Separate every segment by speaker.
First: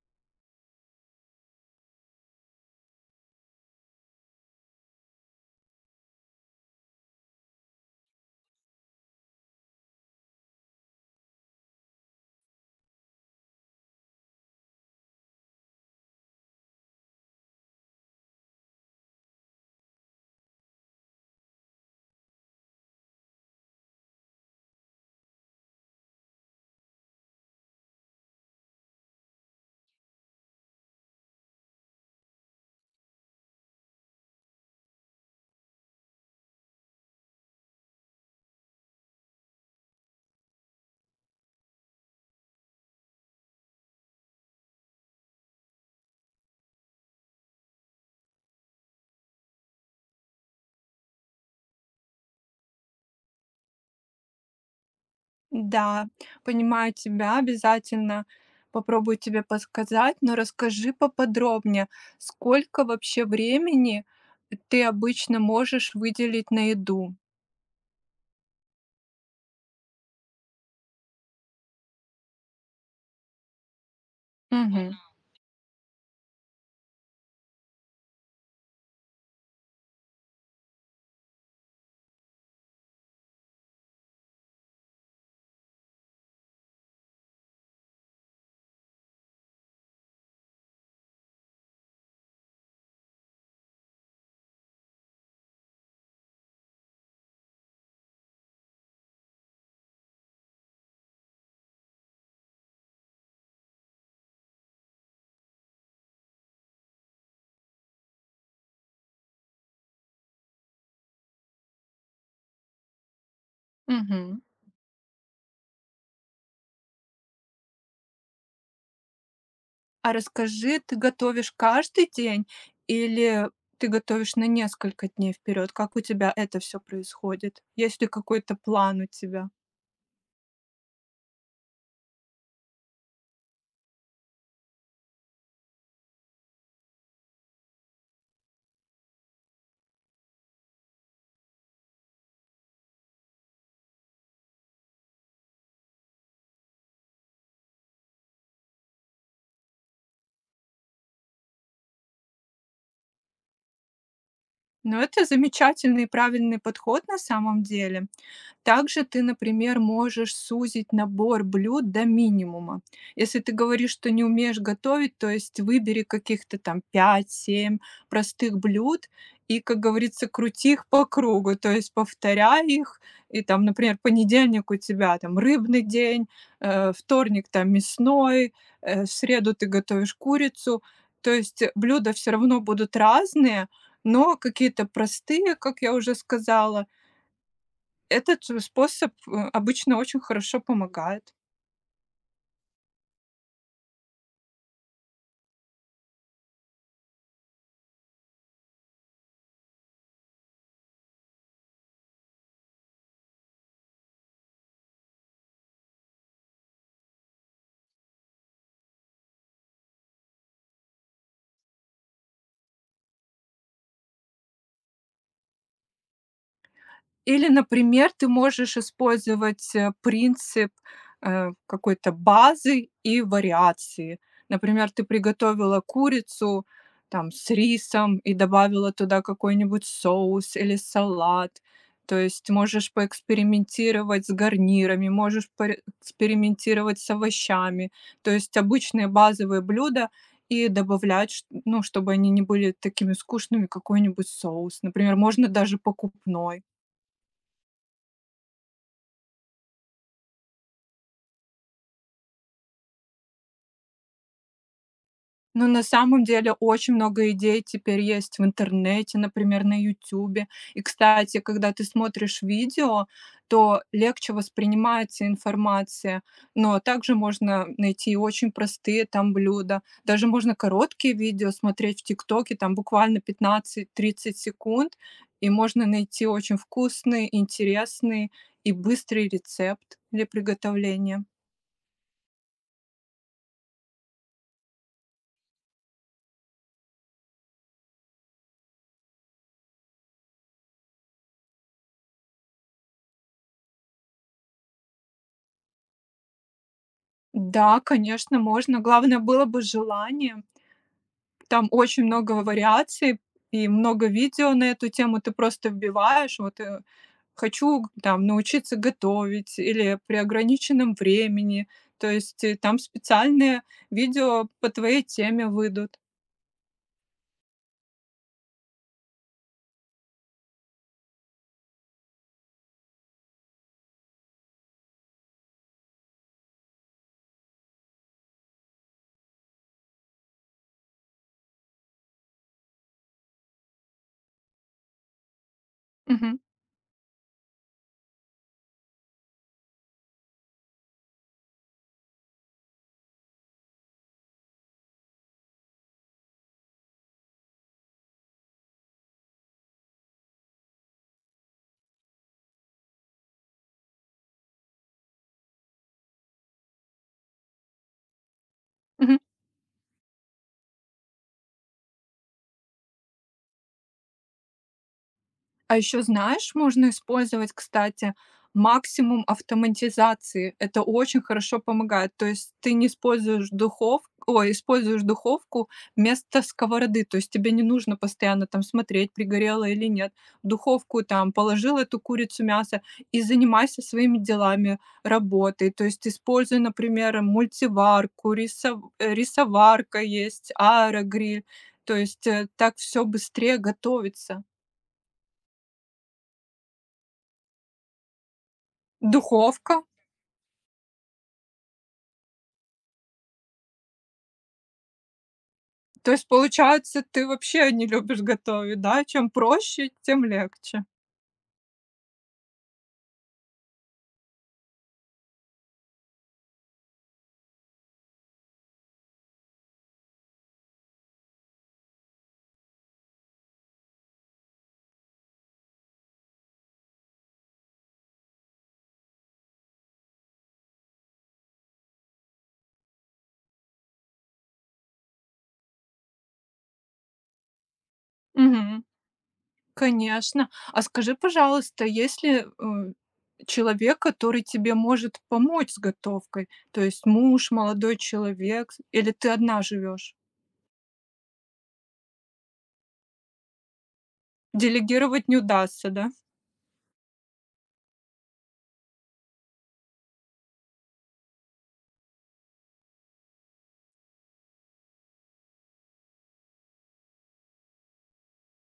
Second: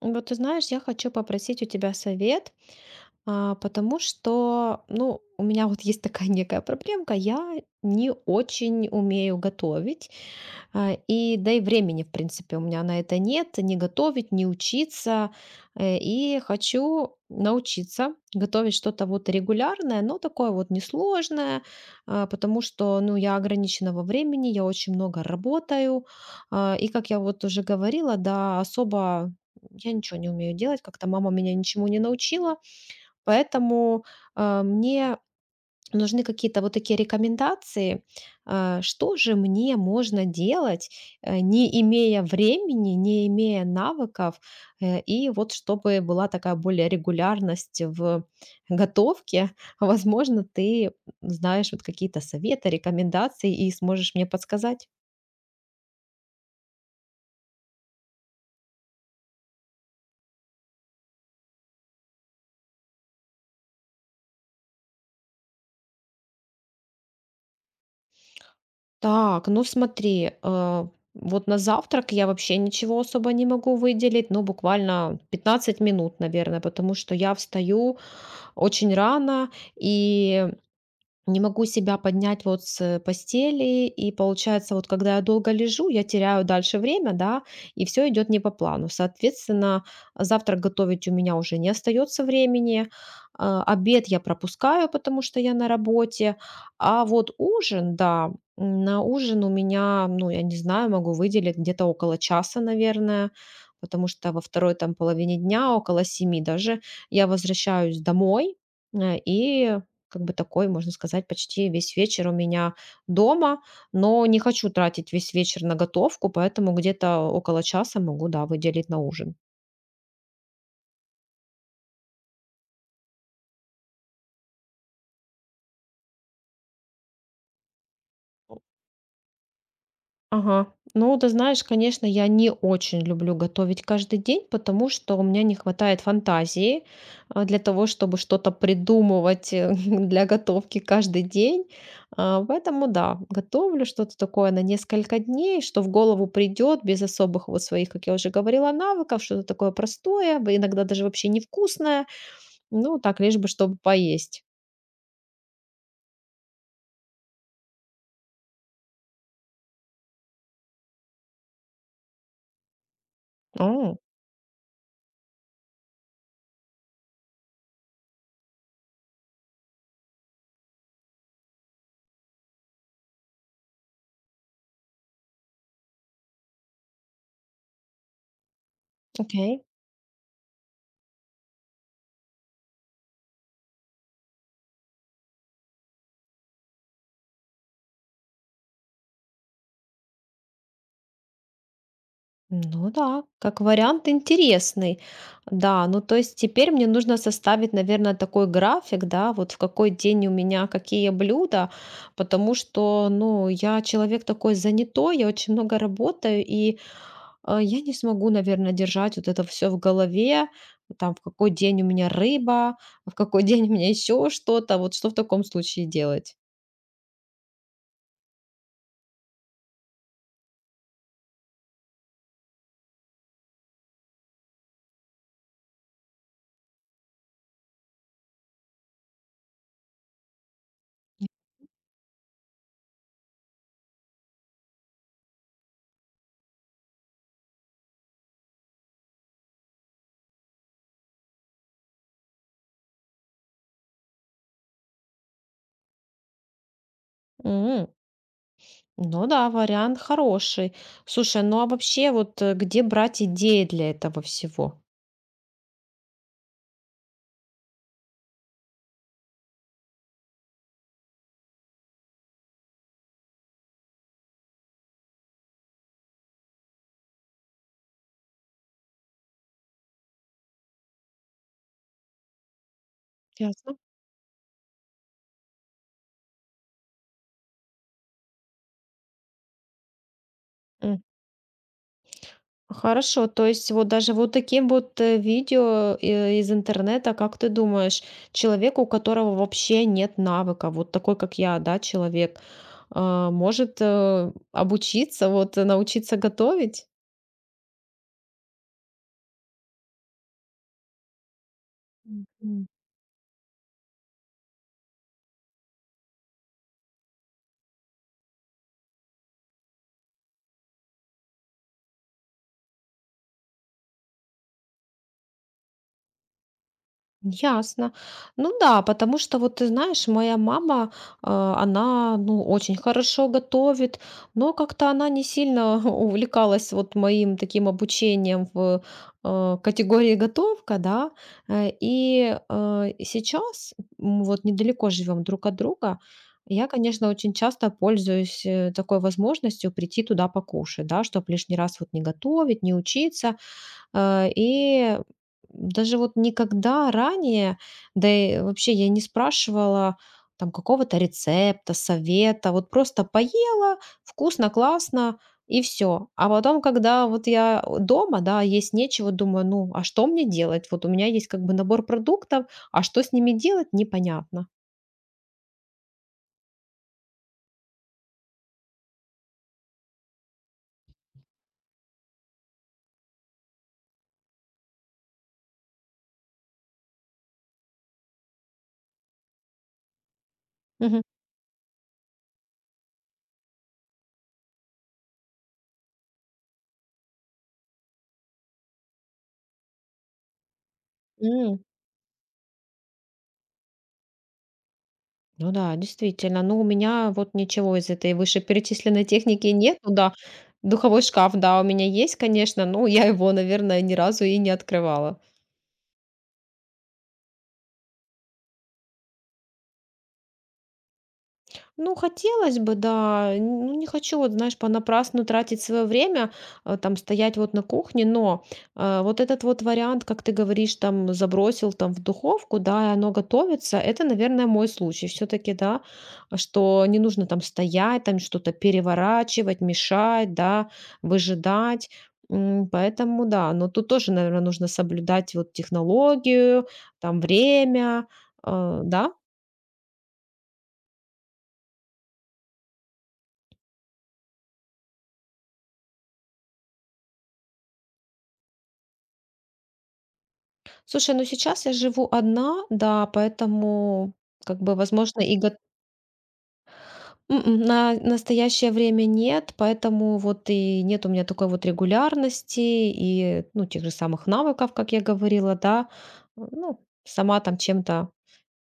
Speaker 1: Вот ты знаешь, я хочу попросить у тебя совет. Потому что, ну, у меня вот есть такая некая проблемка. Я не очень умею готовить. И да и времени, в принципе, у меня на это нет, не готовить, не учиться. И хочу научиться готовить что-то вот регулярное, но такое вот несложное. Потому что, ну, я ограничена во времени, я очень много работаю. И, как я вот уже говорила, да, особо я ничего не умею делать, как-то мама меня ничему не научила. Поэтому мне нужны какие-то вот такие рекомендации. Что же мне можно делать? Не имея времени, не имея навыков. И вот чтобы была такая более регулярность в готовке. Возможно, ты знаешь вот какие-то советы, рекомендации и сможешь мне подсказать.
Speaker 2: Да, понимаю тебя, обязательно попробую тебе подсказать, но расскажи поподробнее, сколько вообще времени ты обычно можешь выделить на еду?
Speaker 1: Так, ну смотри. Вот на завтрак я вообще ничего особо не могу выделить, ну
Speaker 2: Мгм,
Speaker 1: буквально 15 минут, наверное, потому что я встаю очень рано и не могу себя поднять вот с постели. И получается, вот когда я долго лежу, я теряю дальше время, да, и все идет не по плану. Соответственно, завтрак готовить у меня уже не остается времени. А обед я пропускаю, потому что я на работе. А вот ужин, да, на ужин у меня, ну, я не знаю, могу выделить где-то около часа, наверное, потому что во второй там половине дня, около семи даже, я возвращаюсь домой. И как бы такой, можно сказать, почти весь вечер у меня дома, но
Speaker 2: мгм.
Speaker 1: не хочу тратить весь вечер на готовку, поэтому где-то около часа могу, да, выделить на ужин.
Speaker 2: А расскажи, ты готовишь каждый день или ты готовишь на несколько дней вперед? Как у тебя это все происходит? Есть ли какой-то план у тебя?
Speaker 1: Ага. Ну, ты знаешь, конечно, я не очень люблю готовить каждый день, потому что у меня не хватает фантазии для того, чтобы что-то придумывать, для готовки каждый день. Поэтому, да, готовлю что-то такое на несколько дней, что в голову придет без особых вот своих, как я уже говорила, навыков. Что-то такое простое, иногда даже вообще невкусное, ну, так, лишь бы чтобы поесть.
Speaker 2: Но это замечательный и правильный подход на самом деле. Также ты, например, можешь сузить набор блюд до минимума. Если ты говоришь,
Speaker 1: О,
Speaker 2: что не умеешь готовить, то есть выбери каких-то там пять-семь простых блюд и, как говорится, крути их по кругу, то есть повторяй их. И там, например, понедельник у тебя там рыбный день, вторник там мясной, в среду
Speaker 1: окей.
Speaker 2: ты готовишь курицу. То есть блюда все равно будут разные, но какие-то простые, как я уже сказала, этот способ обычно очень хорошо помогает.
Speaker 1: Ну да, как вариант интересный. Да, ну то есть теперь мне нужно составить, наверное, такой график, да, вот в какой день у меня какие блюда, потому что, ну, я человек такой занятой, я очень много работаю. И я не смогу, наверное, держать вот это все в голове, там, в какой день у меня рыба, в какой день у меня еще что-то. Вот что в таком случае делать?
Speaker 2: Или, например, ты можешь использовать, принцип какой-то базы и вариации. Например, ты приготовила курицу там с рисом и добавила туда какой-нибудь соус или салат. То есть можешь поэкспериментировать с гарнирами, можешь поэкспериментировать с овощами. То есть обычные базовые блюда и добавлять, ш ну, чтобы они не были такими скучными, какой-нибудь соус. Например, можно даже покупной.
Speaker 1: М. Ну да, вариант хороший. Слушай, ну а вообще вот где брать идеи для этого всего?
Speaker 2: Ну, на самом деле, очень много идей теперь есть в интернете, например, на «Ютюбе». И, кстати, когда ты смотришь видео, то легче воспринимается информация. Но также можно найти очень простые там блюда. Даже можно короткие видео смотреть в «ТикТоке», там буквально
Speaker 1: Ясно.
Speaker 2: 15-30 секунд, и можно найти очень вкусный, интересный и быстрый рецепт для
Speaker 1: М,
Speaker 2: приготовления.
Speaker 1: Хорошо, то есть вот даже вот таким вот видео из интернета, как ты думаешь, человеку, у которого вообще нет навыка, вот такой, как я, да, человек, может обучиться, вот научиться готовить?
Speaker 2: Да, конечно, можно. Главное было бы желание. Там очень много
Speaker 1: Мгм.
Speaker 2: вариаций и много видео на эту тему. Ты просто вбиваешь, вот, хочу там научиться готовить или при ограниченном времени. То есть там специальные видео по твоей теме выйдут.
Speaker 1: Ясно. Ну да, потому что вот ты знаешь, моя мама, она, ну, очень хорошо готовит, но как-то она не сильно увлекалась вот моим таким обучением в категории готовка, да. И сейчас вот недалеко живем друг от друга.
Speaker 2: Мгм.
Speaker 1: Я, конечно, очень часто пользуюсь такой возможностью прийти туда покушать, да, чтобы лишний раз вот не готовить, не учиться. И даже вот никогда ранее, да и вообще я не спрашивала там какого-то рецепта, совета, вот просто поела, вкусно, классно и все. А потом, когда вот я дома, да, есть нечего,
Speaker 2: Мгм.
Speaker 1: думаю, ну, а что мне делать? Вот у меня есть как бы набор продуктов, а что с ними делать, непонятно.
Speaker 2: А еще, знаешь, можно использовать, кстати, максимум автоматизации. Это очень хорошо помогает. То есть ты не используешь ой, используешь духовку вместо сковороды. То есть тебе не нужно постоянно там смотреть, пригорело или нет. В духовку там положил эту курицу мясо и занимайся своими делами, работой. То есть используй, например, мультиварку, рисоварка есть, аэрогриль.
Speaker 1: Мгм.
Speaker 2: То есть так все быстрее готовится.
Speaker 1: Ну да, действительно. Ну, у меня вот ничего из этой вышеперечисленной техники
Speaker 2: Духовка.
Speaker 1: нет. Ну да. Духовой шкаф, да, у меня есть, конечно, но я его, наверное, ни разу и не открывала.
Speaker 2: То есть, получается, ты вообще не любишь готовить, да? Чем проще, тем легче.
Speaker 1: Ну, хотелось бы, да. Ну, не хочу, вот, знаешь, понапрасну тратить свое время, там, стоять вот на кухне. Но вот этот вот вариант, как ты говоришь, там, забросил там в духовку, да, и оно готовится, это, наверное, мой случай все-таки, да, что не нужно там стоять, там что-то переворачивать, мешать, да, выжидать. Поэтому, да, но тут тоже, наверное, нужно соблюдать вот технологию, там, время,
Speaker 2: Мгм.
Speaker 1: да.
Speaker 2: Конечно. А скажи, пожалуйста, если э, человек, который тебе может помочь с готовкой? То есть муж, молодой человек, или ты одна живешь?
Speaker 1: Слушай, ну сейчас я живу одна, да, поэтому, как бы, возможно,
Speaker 2: Делегировать не
Speaker 1: и го
Speaker 2: удастся, да?
Speaker 1: м на настоящее время нет, поэтому вот и нет у меня такой вот регулярности и, ну, тех же самых навыков, как я говорила, да. Ну, сама там чем-то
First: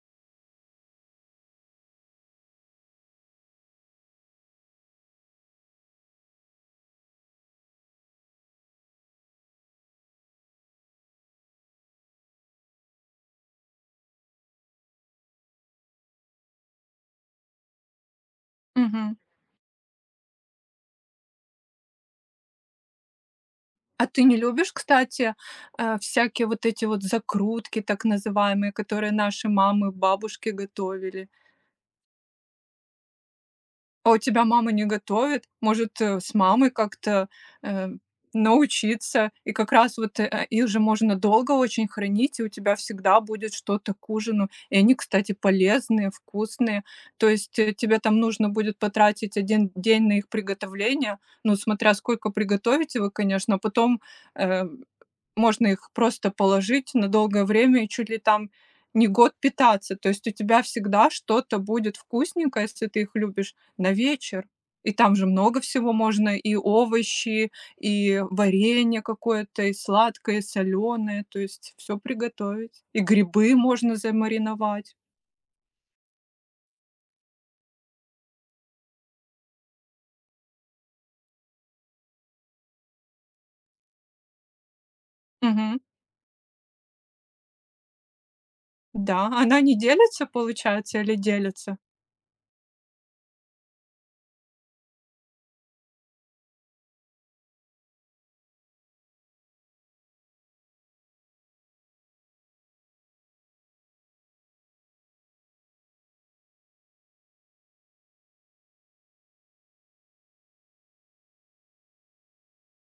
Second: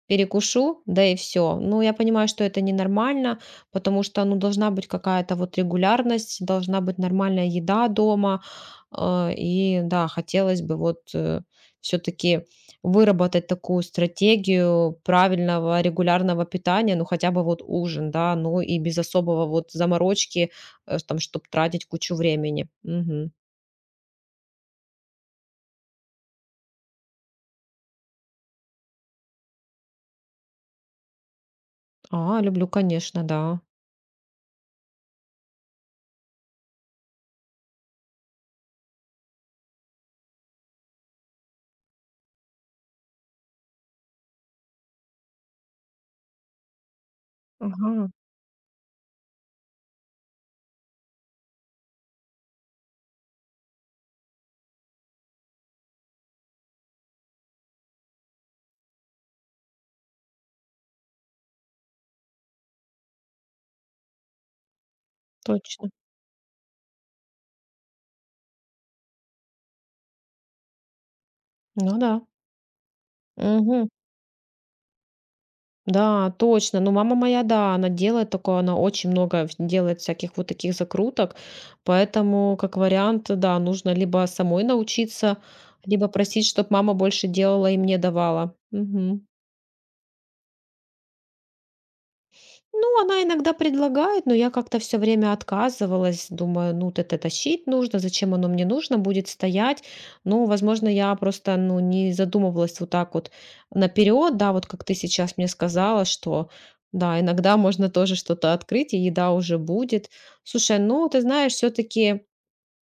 Speaker 1: перекушу, да и все. Ну, я понимаю, что это ненормально, потому что, ну, должна быть какая-то вот регулярность, должна быть нормальная еда дома. И да, хотелось бы вот, все таки выработать такую стратегию правильного регулярного питания, ну, хотя бы вот ужин, да, ну и без
Speaker 2: Мгм.
Speaker 1: особого вот заморочки, там, чтоб тратить кучу времени. Мгм.
Speaker 2: А ты не любишь, кстати, всякие вот эти вот закрутки, так называемые, которые наши мамы, бабушки готовили?
Speaker 1: Люблю, конечно, да.
Speaker 2: А у тебя мама не готовит? Может, с мамой как-то э, научиться? И как раз вот, их же можно долго очень хранить, и у тебя всегда будет что-то к ужину. И они, кстати, полезные, вкусные. То есть тебе
Speaker 1: Ага,
Speaker 2: там нужно будет потратить один день на их приготовление, ну, смотря сколько приготовите вы, конечно. А потом, э можно их просто положить на долгое время и чуть ли там не год питаться. То есть у тебя всегда что-то будет вкусненькое, если ты их любишь, на вечер. И там же много
Speaker 1: точно.
Speaker 2: всего можно, и овощи, и варенье какое-то, и сладкое, и соленое, то есть все
Speaker 1: Ну да.
Speaker 2: приготовить. И грибы
Speaker 1: Мгм.
Speaker 2: можно замариновать.
Speaker 1: Да, точно. Ну, мама моя, да, она делает такое, она очень много делает всяких вот таких закруток, поэтому, как вариант, да, нужно либо самой научиться,
Speaker 2: Мгм.
Speaker 1: либо просить, чтобы мама больше делала и мне давала.
Speaker 2: Да,
Speaker 1: Мгм.
Speaker 2: она не делится, получается, или делится?
Speaker 1: Ну, она иногда предлагает, но я как-то все время отказывалась. Думаю, ну, вот это тащить нужно, зачем оно мне нужно, будет стоять. Ну, возможно, я просто, ну, не задумывалась вот так вот наперед, да, вот как ты сейчас мне сказала, что, да, иногда можно тоже что-то открыть, и еда уже будет. Слушай, ну, ты знаешь, все-таки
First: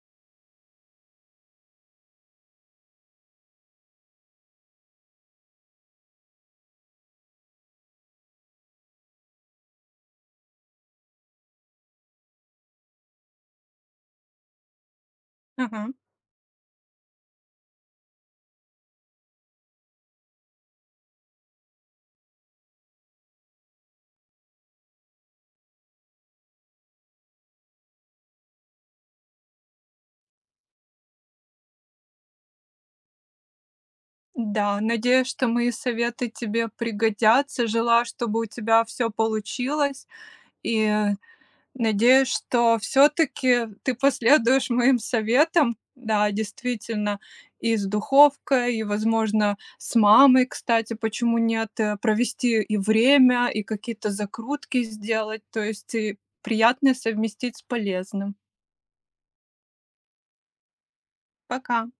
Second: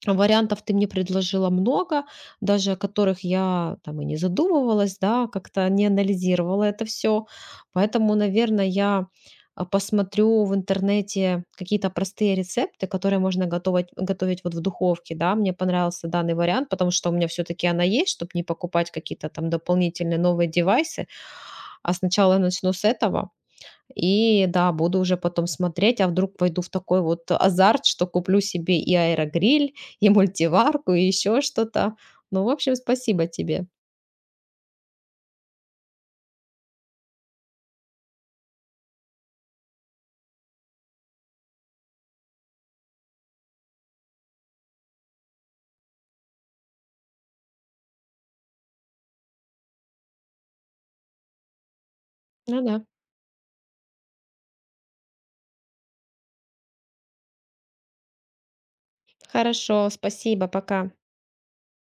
Speaker 1: вариантов ты мне предложила много, даже о которых я там и не задумывалась, да, как-то не анализировала это все. Поэтому, наверное, я посмотрю в интернете какие-то простые рецепты, которые можно готовить, вот в духовке, да. Мне
Speaker 2: Ага.
Speaker 1: понравился данный вариант, потому что у меня все-таки она есть, чтобы не покупать какие-то там дополнительные новые девайсы. А сначала я начну с этого, и да, буду уже потом смотреть, а вдруг пойду в такой вот азарт, что куплю себе и аэрогриль, и мультиварку, и еще что-то. Ну, в общем, спасибо тебе.
Speaker 2: Да, надеюсь, что мои советы тебе пригодятся. Желаю, чтобы у тебя все получилось. И надеюсь, что все таки ты последуешь моим советам. Да, действительно, и с духовкой, и, возможно, с мамой, кстати, почему нет, провести
Speaker 1: Ну
Speaker 2: и
Speaker 1: да.
Speaker 2: время, и какие-то закрутки сделать, то есть и приятное совместить с полезным.
Speaker 1: Хорошо, спасибо, пока.
Speaker 2: Пока.